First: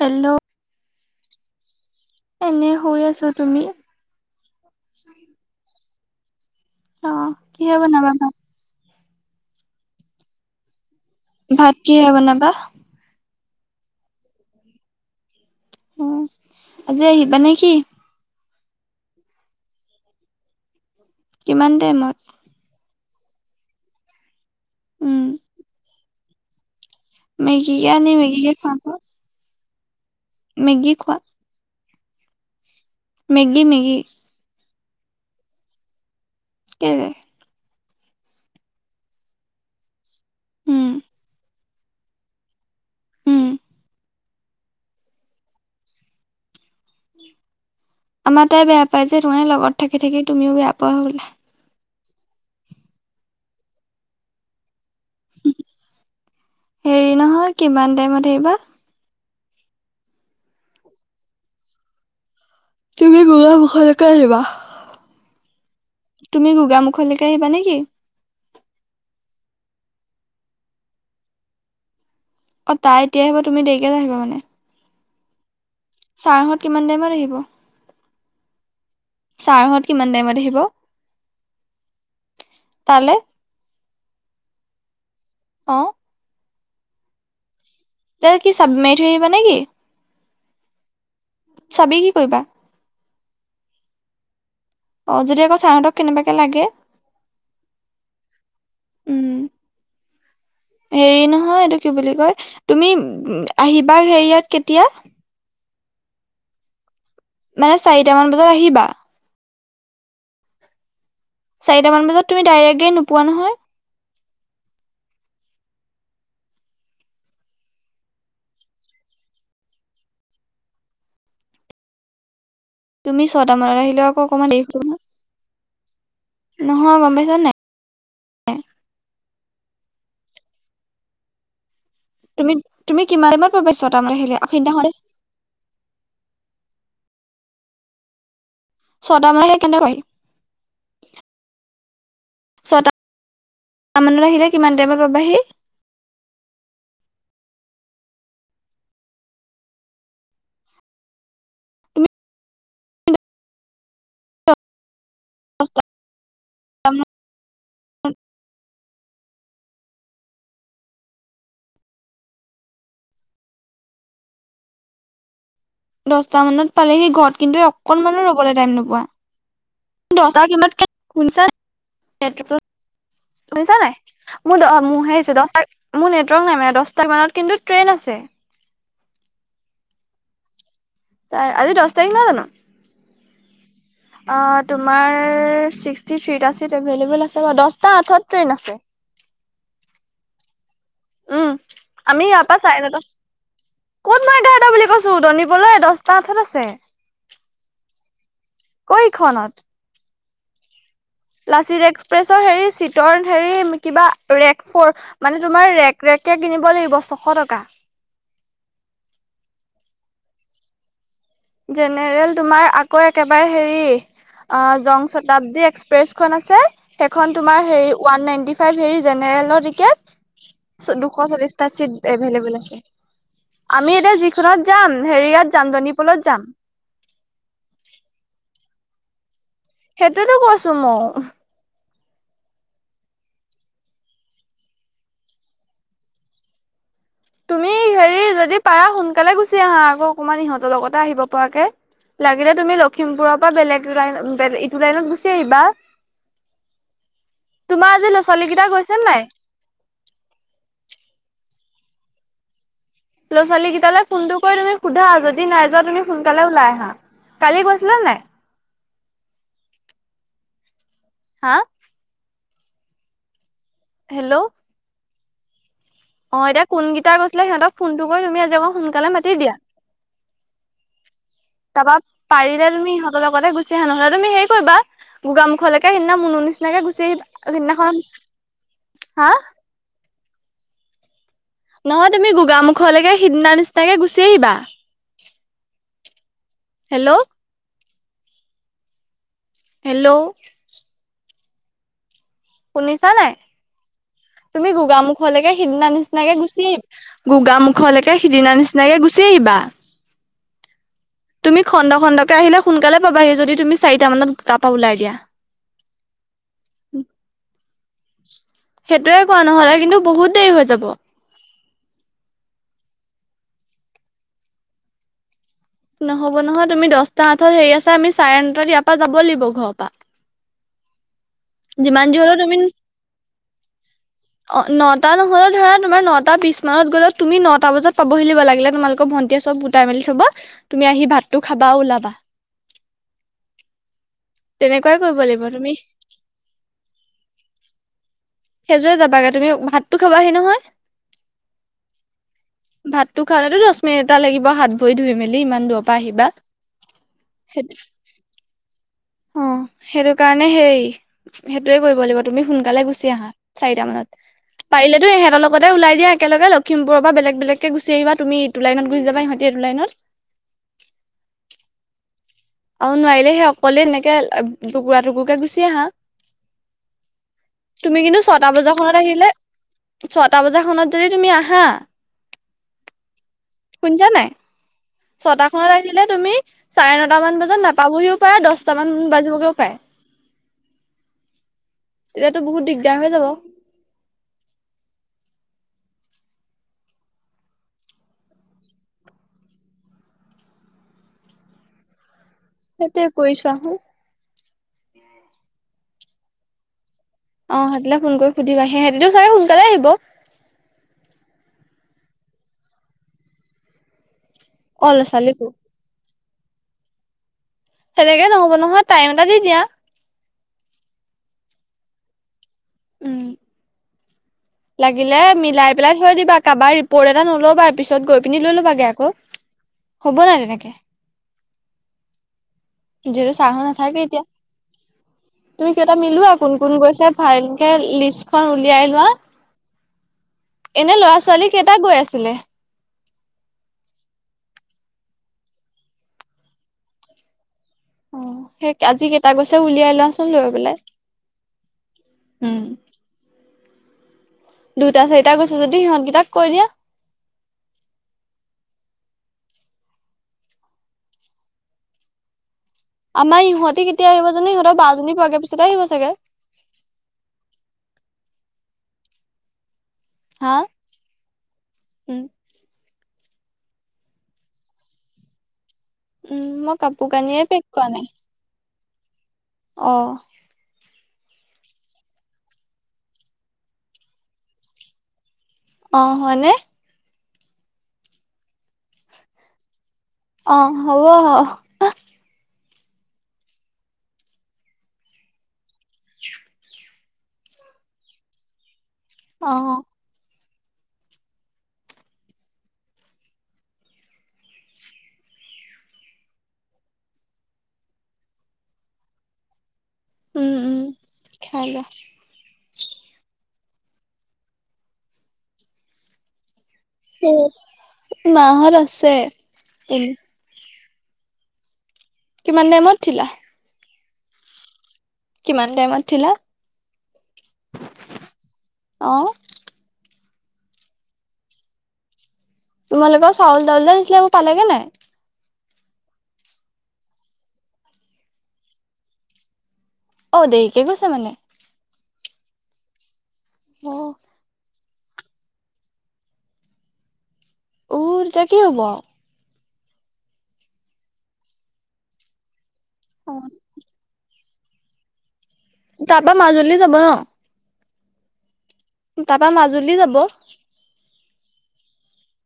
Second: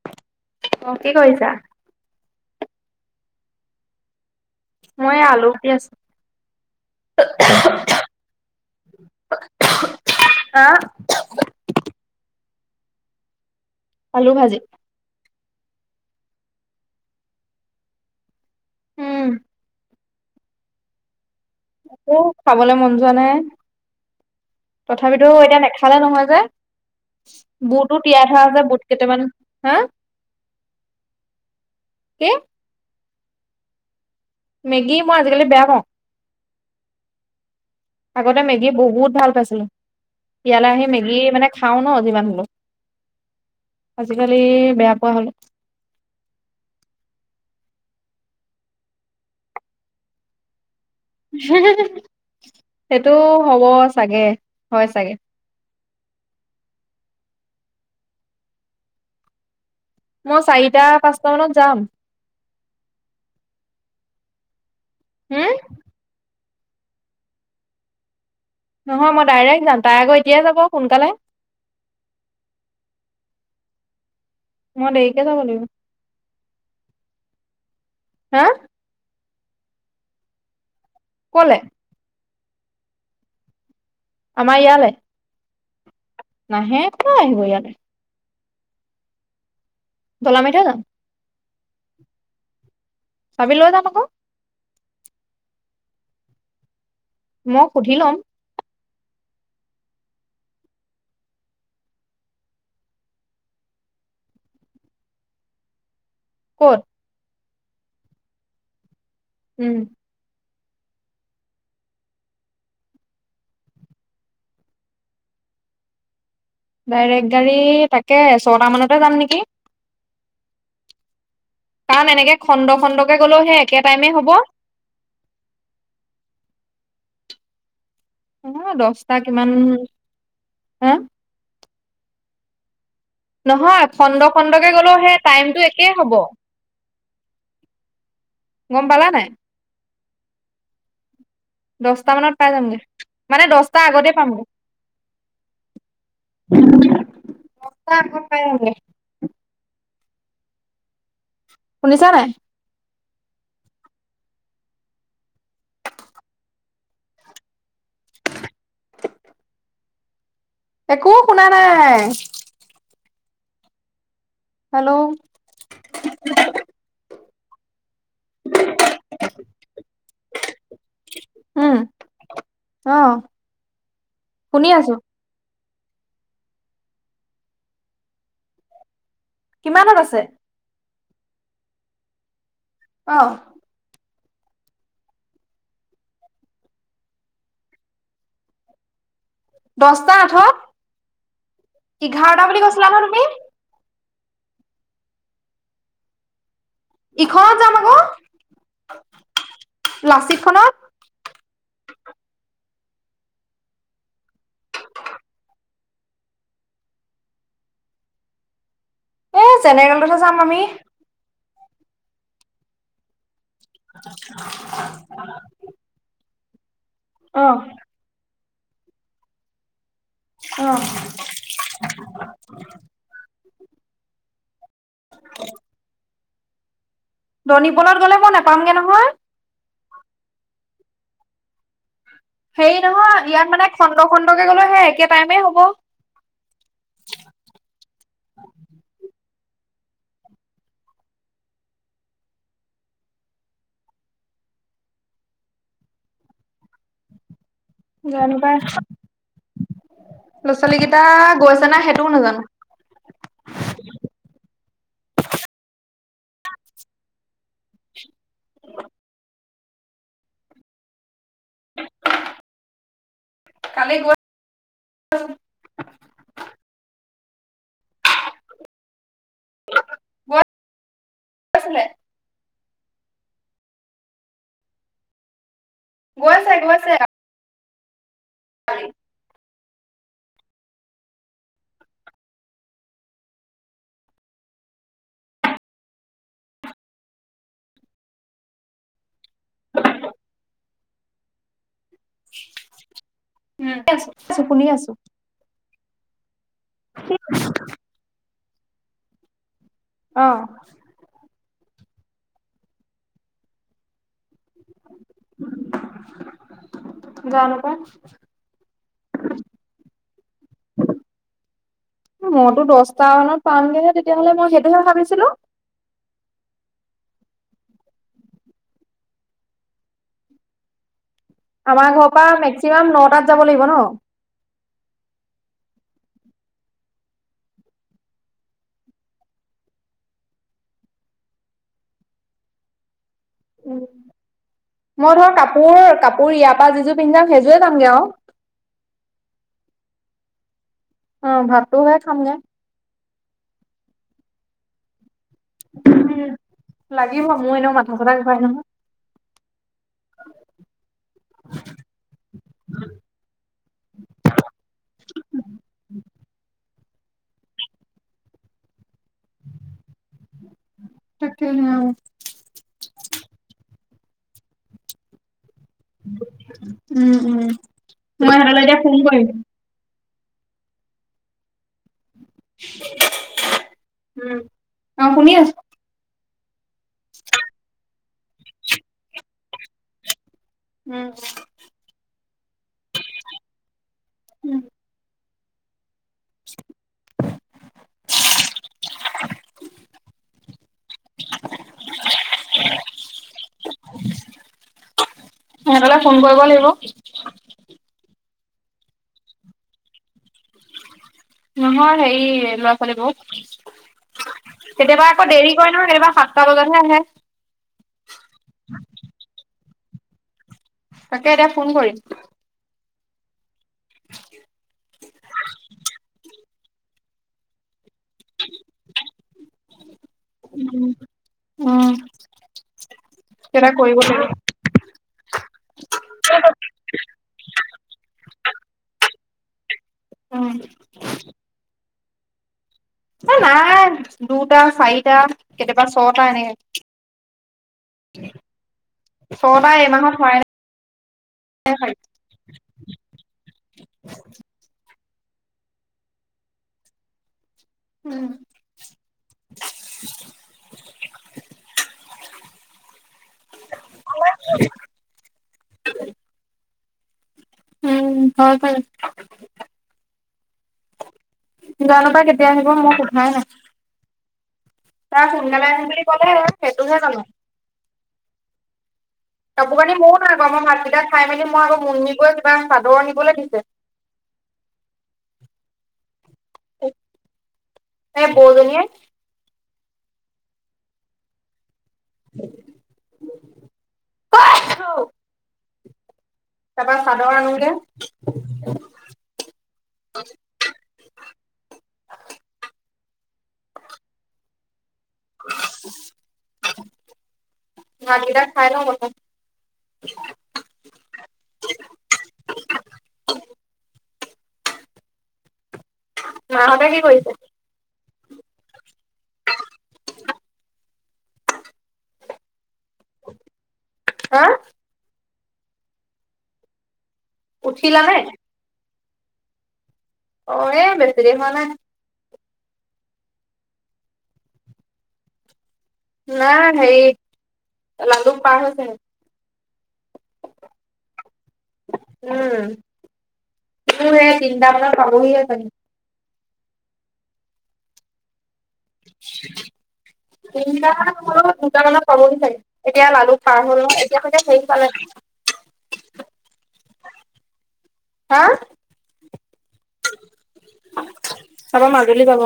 Hello? অ, কি কৰিছা? এনে শুই আছো, তুমি? মই আলু, পিয়াজ অ, কিহে বনাবা নো? [unintelligible] আহ। ভাত কিহে বনাবা? আলু ভাজি। অ, আজি আহিবা নে কি? উম। কিমান টাইমত? খাবলে মন যোৱা নাই উম তথাপিটো এতিয়া নাখালে নহয় যে। মেগীকে বুটো আনি তিয়াই থোৱা মেগীকে আছে যে বুট খুৱাব কেইটামান, হা? মেগী খোৱা? কি? Maggi Maggi? মেগী মই আজিকালি বেয়া পাওঁ। কেলে? আগতে মেগী বহুত ভাল পাইছিলো, ইয়ালৈ আহি উম মেগী মানে খাওঁ ন, জিমান হলেও উম। আজিকালি বেয়া পোৱা হলো। আমাৰ তাই বেয়া পায় যে, সেইটো কাৰণে লগত থাকি থাকি, তুমিও বেয়া পোৱা হলা। সেইটো হ'ব চাগে, হয় চাগে। হেৰি নহয়, কিমান টাইমত আহিবা। মই চাৰিটা, পাঁচটা মানত যাম। তুমি গোৱামুখলৈকে আহিবা। হম তুমি গোগা মুখৰলৈকে আহিবা নে কি? নহয় মই ডাইৰেক্ট যাম, তাই আকৌ এতিয়াই যাব সোনকালে। অ, তাই এতিয়া আহিব, তুমি দেৰিকৈ আহিব মানে। মই দেৰিকে যাব লাগিব। চাৰ হত কিমান টাইমত আহিব, হা চাৰহত কিমান টাইমত আহিব? ক'লে তালে। আমাৰ ইয়ালে? অঁ। নাহে কিয় আহিব ইয়ালে। তে, কি চাবি মাৰি থৈ আহিবা নেকি? তলা মাৰি থৈ যাম। চাবি কি কৰিবা? চাবি লৈ যাম আকৌ। অঁ, যদি আকৌ চাৰহঁতক কেনেবাকে লাগে। মই সুধি লম। উম। হেৰি নহয় এইটো কি বুলি কয়, তুমি আহিবা হেৰিয়াত কেতিয়া? ক'ত মানে চাৰিটা মান বজাত আহিবা। উম। চাৰিটামান বজাত তুমি ডাইৰেক গাৰি নোপোৱা নহয়। ডাইৰেক্ট গাড়ী তাকে ছটামানতে যাম নেকি। কাৰণ এনেকে খণ্ড খণ্ডকে তুমি গলেও ছটা হে, মানত একে আহিলেও টাইমে আকৌ হ'ব। [inaudible] নহয়, গম পাইচা নাই। অঁ, দছটা কিমান হা তুমি তুমি কিমান টাইমত পাবাহি নহয় ছটা মানত খণ্ড আহিলে খণ্ডকে সেইদিনাখন গ'লেও সেই টাইমটো একেই হ'ব। গম পালা নাই, ছটা মানত আহিলে কেনেকে পাবাহি দহটা মানত পাই যামগে, ছটা মানে দহটা আগতে মানত পামগে। আহিলে কিমান টাইমত পাবাহি দছটা আগত পায় যামগে। শুনিছা নাই? দহটা [inaudible] একো শুনা নাই। হেল্ল'। দশটা মানত পালেহি ঘৰত কিন্তু অকনমানো ৰবলৈ টাইম নোপোৱা। দহটা কিমানত [unintelligible] অঁ। শুনিছা নাই, মোৰ দহ মোৰ সেই দহটা, মোৰ নেটৱৰ্ক নাই মানে দহটাক কিমানত কিন্তু ট্ৰেইন আছে। কিমানত আছে? অঁ' আজি দহ তাৰিখ নহয় জানো? অ। অঁ' তোমাৰ ছিক্সটি থিটা চিত এভেইলেবল আছে বাৰু দহটা আঠত ট্ৰেইন আছে। দহটা আঠত, উম, আমি ইয়াৰ এঘাৰটা পৰা বুলি চাৰে কৈছিলা নটা নহয় তুমি। ক'ত মই এটা এটা বুলি কৈছো, ধনীপলৈ দহটা আঠত আছে। ইখনত যাম আকৌ কৈ ইখনত লাচিত খনত। লাচিত এক্সপ্ৰেছৰ হেৰি চিটৰ হেৰি কিবা ৰেক ফৰ মানে তোমাৰ ৰেক ৰেককে কিনিব লাগিব ছশ টকা। এ জেনেৰেলতহে যাম আমি। জেনেৰেল তোমাৰ আকৌ একেবাৰে হেৰি অঁ' জং শতাব্দী এক্সপ্ৰেছখন আছে। সেইখন অ', তোমাৰ হেৰি ওৱান নাইনটি ফাইভ হেৰি জেনেৰেলৰ অ'। টিকেট দুশ চল্লিশ টা চিট এভলেবল আছে। আমি এতিয়া যিখনত যাম হেৰিয়ত যাম দনী পলত যাম। দনীপলত গ'লে মই নোপামগৈ নহয়। সেইটোৱেতো কৈছো মইও। হেৰি নহয় ইয়াত মানে খন্দ খন্দকে গলো সে একে টাইমে হ'ব। তুমি হেৰি যদি পাৰা সোনকালে গুচি আহা আকৌ অকমান ইহঁতৰ লগতে আহিব পৰাকৈ। লাগিলে তুমি লখিমপুৰৰ পৰা বেলেগ লাইন ইটো লাইনত গুচি আহিবা। [unintelligible] আজি ল'ৰা জানো ছোৱালী পাই, কেইটা গৈছে নাই ল'ৰা ছোৱালী কেইটা গৈছে নাই সেইটোও নাজানো। ল'ৰা ছোৱালীকেইটালে ফোনটো কৰি তুমি সোধা। যদি নাই যোৱা তুমি সোনকালে ওলাই আহা। কালি গৈছিলা নাই? হা? কালি গৈ হেল্ল'। অঁ' এতিয়া কোনকেইটা গৈছিলে সিহঁতক ফোনটো কৰি তুমি আজি অকমান সোনকালে মাতি দিয়া। গৈ তাপা পাৰিলে তুমি ইহঁতৰ লগতে গুচি আহা। নহ'লে তুমি হেৰি কৰিবা। গোগা মুুখলৈকে সেইদিনা মুনো গৈছে নিচিনাকে গৈছে গুচি আহিবা, সেইদিনাখন, হা। নহয় তুমি গোগামুখলৈকে সিদিনা নিচিনাকে গুচি আহিবা। হেল্ল'। হেল্ল'। শুনিছা নাই, শুনি তুমি আছো গোগামুখ গোগমুখলৈকে সিদিনা নিচিনাকে গুচি, গোগা মুখলৈকে সিদিনা নিচিনাকে গুচি আহিবা। অঁ। তুমি খণ্ড খণ্ডকে আহিলে সোনকালে পাবাহি যদি তুমি চাৰিটা মানত তাপা ওলাই দিয়া। জানো পায়। সেইটোৱে কোৱা নহলে কিন্তু বহুত দেৰি হৈ যাব। মইতো দছটা মানত পামগেহে তেতিয়াহ'লে মই সেইটোহে ভাবিছিলো। নহব নহয় তুমি দহটা আঠত হেৰি আছ আমি চাৰে নটাত ইয়াৰ পৰা যাব লাগিব ঘৰৰ পৰা। আমাৰ যিমান ঘৰৰ যি পৰা হ'লেও তুমি মেক্সিমাম নটাত যাব লাগিব ন। অ নটা নহলেও ধৰা তোমাৰ নটা বিশছ মানত গ'লেও তুমি নটা বজাত পাবহি লাগিলে তোমালোকৰ ভণ্টিয়ে চব গোটাই মেলি থব তুমি আহি ভাতটো খাবা ওলাবা। উম তেনেকুৱাই মই কৰিব ধৰ লাগিব তুমি কাপোৰ কাপোৰ ইয়াৰ পৰা যিযোৰ পিন্ধি যাম সেইযোৰে যামগে আৰু সেইযোৰে যাবাগে তুমি ভাতটো খাবাহি নহয় অ ভাতটোহে খামগৈ ভাতটো খালেতো দহ মিনিট এটা লাগিব হাত ভৰি ধুই মেলি ইমান দূৰৰ পৰা আহিবা লাগিব মোৰ সেইটো [unintelligible] অ সেইটো কাৰণে সেই সেইটোয়ে কৰিব লাগিব তুমি সোনকালে গুচি আহা চাৰিটা মানত। পাৰিলেতো এহঁতৰ লগতে ওলাই দিয়া একলগে লক্ষিমপুৰৰ পৰা বেলেগ বেলেগকে গুচি আহিবা তুমি টো লাইনত গুচি যাবা ইহঁতে এইটো লাইনত [unintelligible] অ নোৱাৰিলে সেই অকলে এনেকে টুকুৰা টুকুুৰকে গুচি আহা। উম তুমি কিন্তু মই ছটা সিহঁতলৈ এতিয়া বজা ফোন খনত কৰিম। আহিলে ছটা বজাখনত যদি তুমি আহা শুনিছানে নাই উম অ শুনি ছটা আছো খনত আহিলে তুমি চাৰে ন মান বজাত নাপাবহিও পাৰা দহটামান বাজিবগৈও পাৰে। উম এতিয়াতো বহুত দিগদাৰ হৈ যাব [inaudible] সেইটোৱে কৰিছোৱা সিহঁতলে ফোন কৰিব লাগিব। অ সিহঁতলৈ ফোন কৰি সুধিবা সিহঁতি টো চাগে সোনকালে আহিব। নহয় হেৰি ল'ৰা ছোৱালীবোৰ অ ল'ৰা কেতিয়াবা আকৌ ছোৱালীবোৰ দেৰি কৰে এইবা সাতটা বজাতহে আহে। সেনেকৈ নহ'ব নহয় টাইম এটা দি দিয়া তাকে এতিয়া ফোন কৰিম। উম [unintelligible] লাগিলে মিলাই পেলাই থৈ দিবা কাৰোবাৰ ৰিপৰ্ট এটা নল'বা পিছত গৈ পিনি লৈ ল'বাগে আকৌ হ'ব নাই তেনেকে। উম যিহেটো চাৰ হতে কিবা কৰিব নাথাকে এতিয়া লাগিব। তুমি কেইটা মিলোৱা কোন কোন গৈছে ভালকে লিষ্টখন উলিয়াই লোৱা উম এনে ল'ৰা ছোৱালী কেইটা গৈ আছিলে? এ নাই দুটা চাৰিটা কেতিয়াবা ছটা এনেকে অ সেই আজি কেইটা গৈছে ছটা এই উলিয়াই মাহত লোৱাচোন হোৱাই লৈ পেলাই নাই চাগে উম [inaudible] দুটা চাৰিটা গৈছে যদি সিহঁতকেইটাক কৈ দিয়া উম। আমাৰ ইহঁতি কেতিয়া আহিব জানো, ইহঁতৰ বা জনী পোৱাগে পিছতে আহিব চাগে। উম হব পাৰে, হা? জানো উম, পায় কে কেতিয়া আহিব মই সোধাই নাই। তাই সোনকালে আহিম বুলি ক'লে উম মই সেইটোহে কাপোৰ জানো। কানিয়ে পেক কৰা নাই কাপোৰ কানি অ। ময়ো নাই মই ভাতকেইটা খাই মেলি মই আকৌ মুনমী বৌৱে কিবা চাদৰ নিবলৈ দিছে। অ হয়নে। এ বৌ জনীয়ে অ হব। [unintelligible] তাপা চাদৰ আনোগে। অ। ভাত কেইটা খাই লওঁ প্ৰথম। উম উম খায় লোৱা। মাহঁতে কি কৰিছে মাহঁত আছে এনে। কিমান টাইমত উঠিলা? হা। কিমান টাইমত উঠিলা? উঠিলা নে? অঁ। অ এ বেছি দেৰি হোৱা নাই। তোমালোকৰ চাউল ডাইল যে আহিছিলে সেইবোৰ পালেগে নাই। না হেৰি লালুক পাৰ হৈছে হে। অঁ দেৰিকে গৈছে মানে। উম অ মোৰ এ তিনিটা মানত পাবহিহে চাগে। উ তেতিয়া কি হ'ব আও। তিনিটা মানত নহলেও দুটা মানত পাবহি চাগে। এতিয়া অ লালুক পাৰ হ'ল নহয় এতিয়া চাগে হেৰি পালে। তাপা মাজুলী যাব ন। হা। তাপা মাজুলী যাব। তাপা মাজুলী যাব।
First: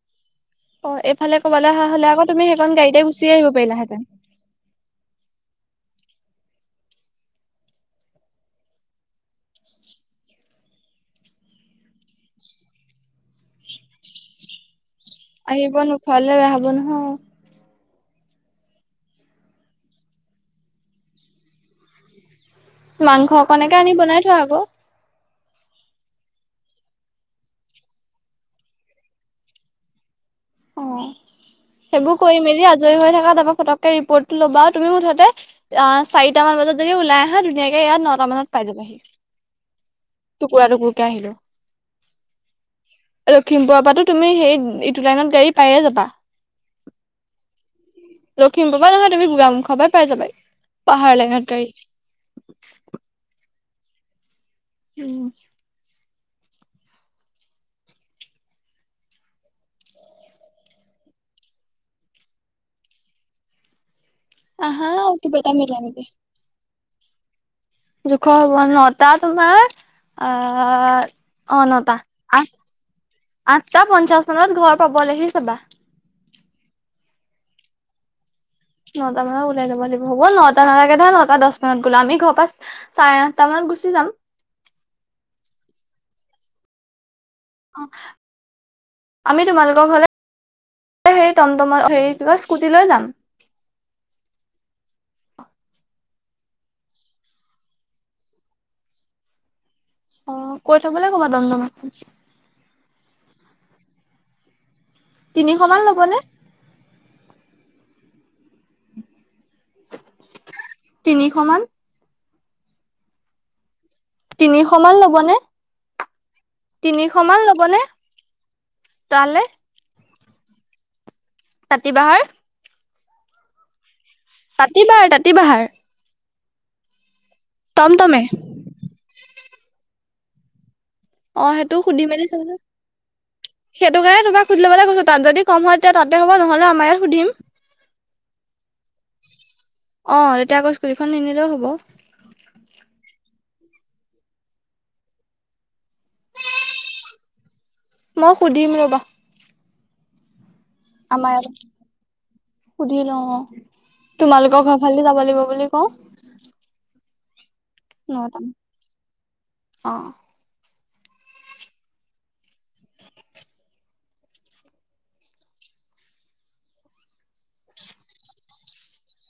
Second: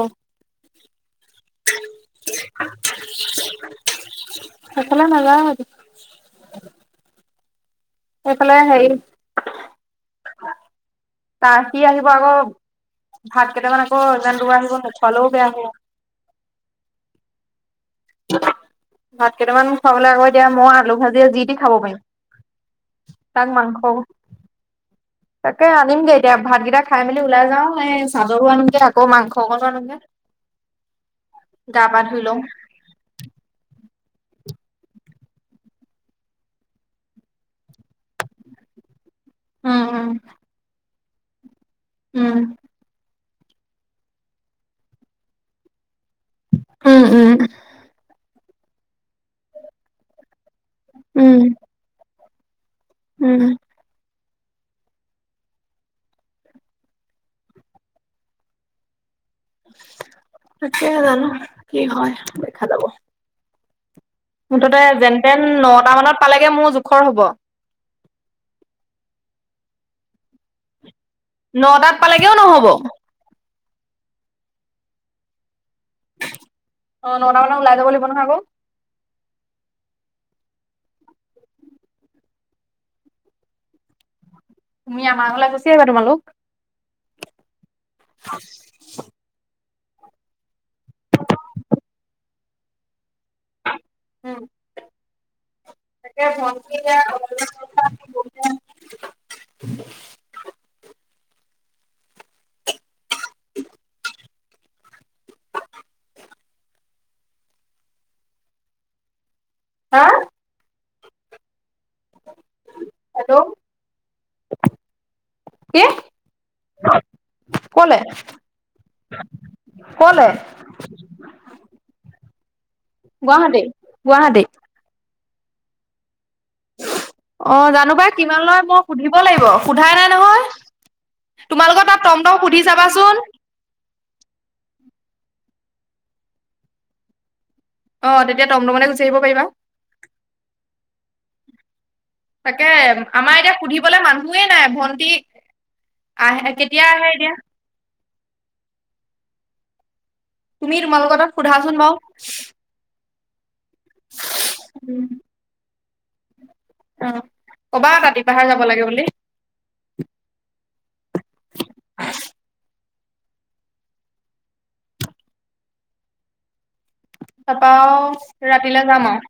অ এইফালে কৰবালে অহা হ'লে আকৌ তুমি সেইখন গাড়ীতে গুচি আহিব পাৰিলাহেঁতেন। সেইফালে নাযায় আজি। সেইফালে হেৰি তা সি আহিব আকৌ, ভাত কেইটামান আকৌ ইমান দূৰ আহিব নোখোৱালেও বেয়া হ'ব। আহিব নোখোৱালেও বেয়া হ'ব নহয়। ভাত কেইটামান খুৱাবলে আকৌ এতিয়া মই আলু ভাজিয়ে যি টি খাব পাৰিম। মাংস তাক অকণনেকে আনি মাংস বনাই থও আক। তাকে আনিমগে এতিয়া ভাতকেইটা খাই মেলি ওলাই যাওঁ, এই চাদৰো আনিমগে আকৌ মাংসকনো আনোঁগে। অ পা সেইবোৰ ধুই লওঁ কৰি মেলি আজ আজৰি হৈ থকা তাপা ফটকে ৰিপৰ্টটো ল'বা, তুমি মুঠতে অ চাৰিটা মান বজাত যদি ওলাই আহা ধুনীয়াকে ইয়াত নটা মানত পাই যাবাহি। উম উম টুকুৰা টুকুৰকে আহিলে। উম। লখিমপুৰৰ পৰাটো তুমি সেই ইটো লাইনত গাড়ী পাইয়ে যাবা? উম, উম। লখিমপুৰ পৰা নহয় তুমি গোগামুখৰ পৰা পাই যাবা পাহাৰৰ উম লাইনত গাড়ী। উম। উম। তাকেহে জানো কি হয় দেখা যাব। মুঠতে আহা কিবা যেনতেন এটা মিলাই নটা মেলি। মানত পালেগে মোৰ জোখৰ হ'ব। জোখৰ হ'ব ন, নটা তোমাৰ আহ অ' নটা, নটাত পালেগেও আঠ নহ'ব। অ আঠটা পঞ্চাশ মানত ঘৰ পাবলৈহি চাবা? অ' নটা মানত ওলাই যাব লাগিব নহয় আকৌ? নটা মানত ওলাই যাব লাগিব, হ'ব নটা নালাগে ধৰা নটা দহ মানত গ'লা। আমি ঘৰৰ পৰা চাৰে আঠটা মানত গুচি যাম? তুমি আমাৰঘৰলে গুচি আহিবা তোমালোক? অ'। আমি তোমালোকৰ ঘৰলে- হে টমটম -হেৰি লৈ স্কুটি লৈ যাম। উ তাকে [inaudible] উ [inaudible] অ, কৈ থবলৈ কবা দ [unintelligible] ম [inaudible] তিনিশ মান ল'বনে? হা'? তিনিশ মান? হেল্ল'? তিনিশ মান ল'ব নে? কি, ল'বনে ক'লে, তালে কলে তাতি বাঁহৰ গুৱাহাটী, গুৱাহাটী। তাতিবাৰ, তাতিবাহাৰ। অ' জানো পায় টমটমে কিমান লয়, মই সুধিব লাগিব সোধাই নাই নহয়। অ সেইটো তোমালোকৰ তাত সুধি মেলি টমটম চাবচোন সুধি চাবাচোন? সেইটো কাৰণে তোমাক সুধিবলৈ কৈছো? তাত যদি কম হয় তেতিয়া তাতে হ'ব, নহ'লে আম ইয়াত সুধিম। অ' তেতিয়া টমটমতে গুচি আহিব পাৰিবা। অ' তেতিয়া আকৌ স্কুটীখন নিনিলেও হ'ব। তাকে আমাৰ এতিয়া সুধিবলে মানুহয়েই নাই। ভন্টি আহে- কেতিয়া আহে এতিয়া? মই সুধিম ৰ'বা। তুমি তোমালোকৰ আমাৰ তাত ইয়াত সোধাচোন বাৰু? সুধি লওঁ, তোমালোকৰ ঘৰ ফালে যাব লাগিব বুলি কওঁ। অ' ক'বা নটামান তাতিবাহাৰ যাব লাগে বুলি? অ' হ [inaudible] তাৰপা আৰু ৰাতিলৈ যাম আৰু।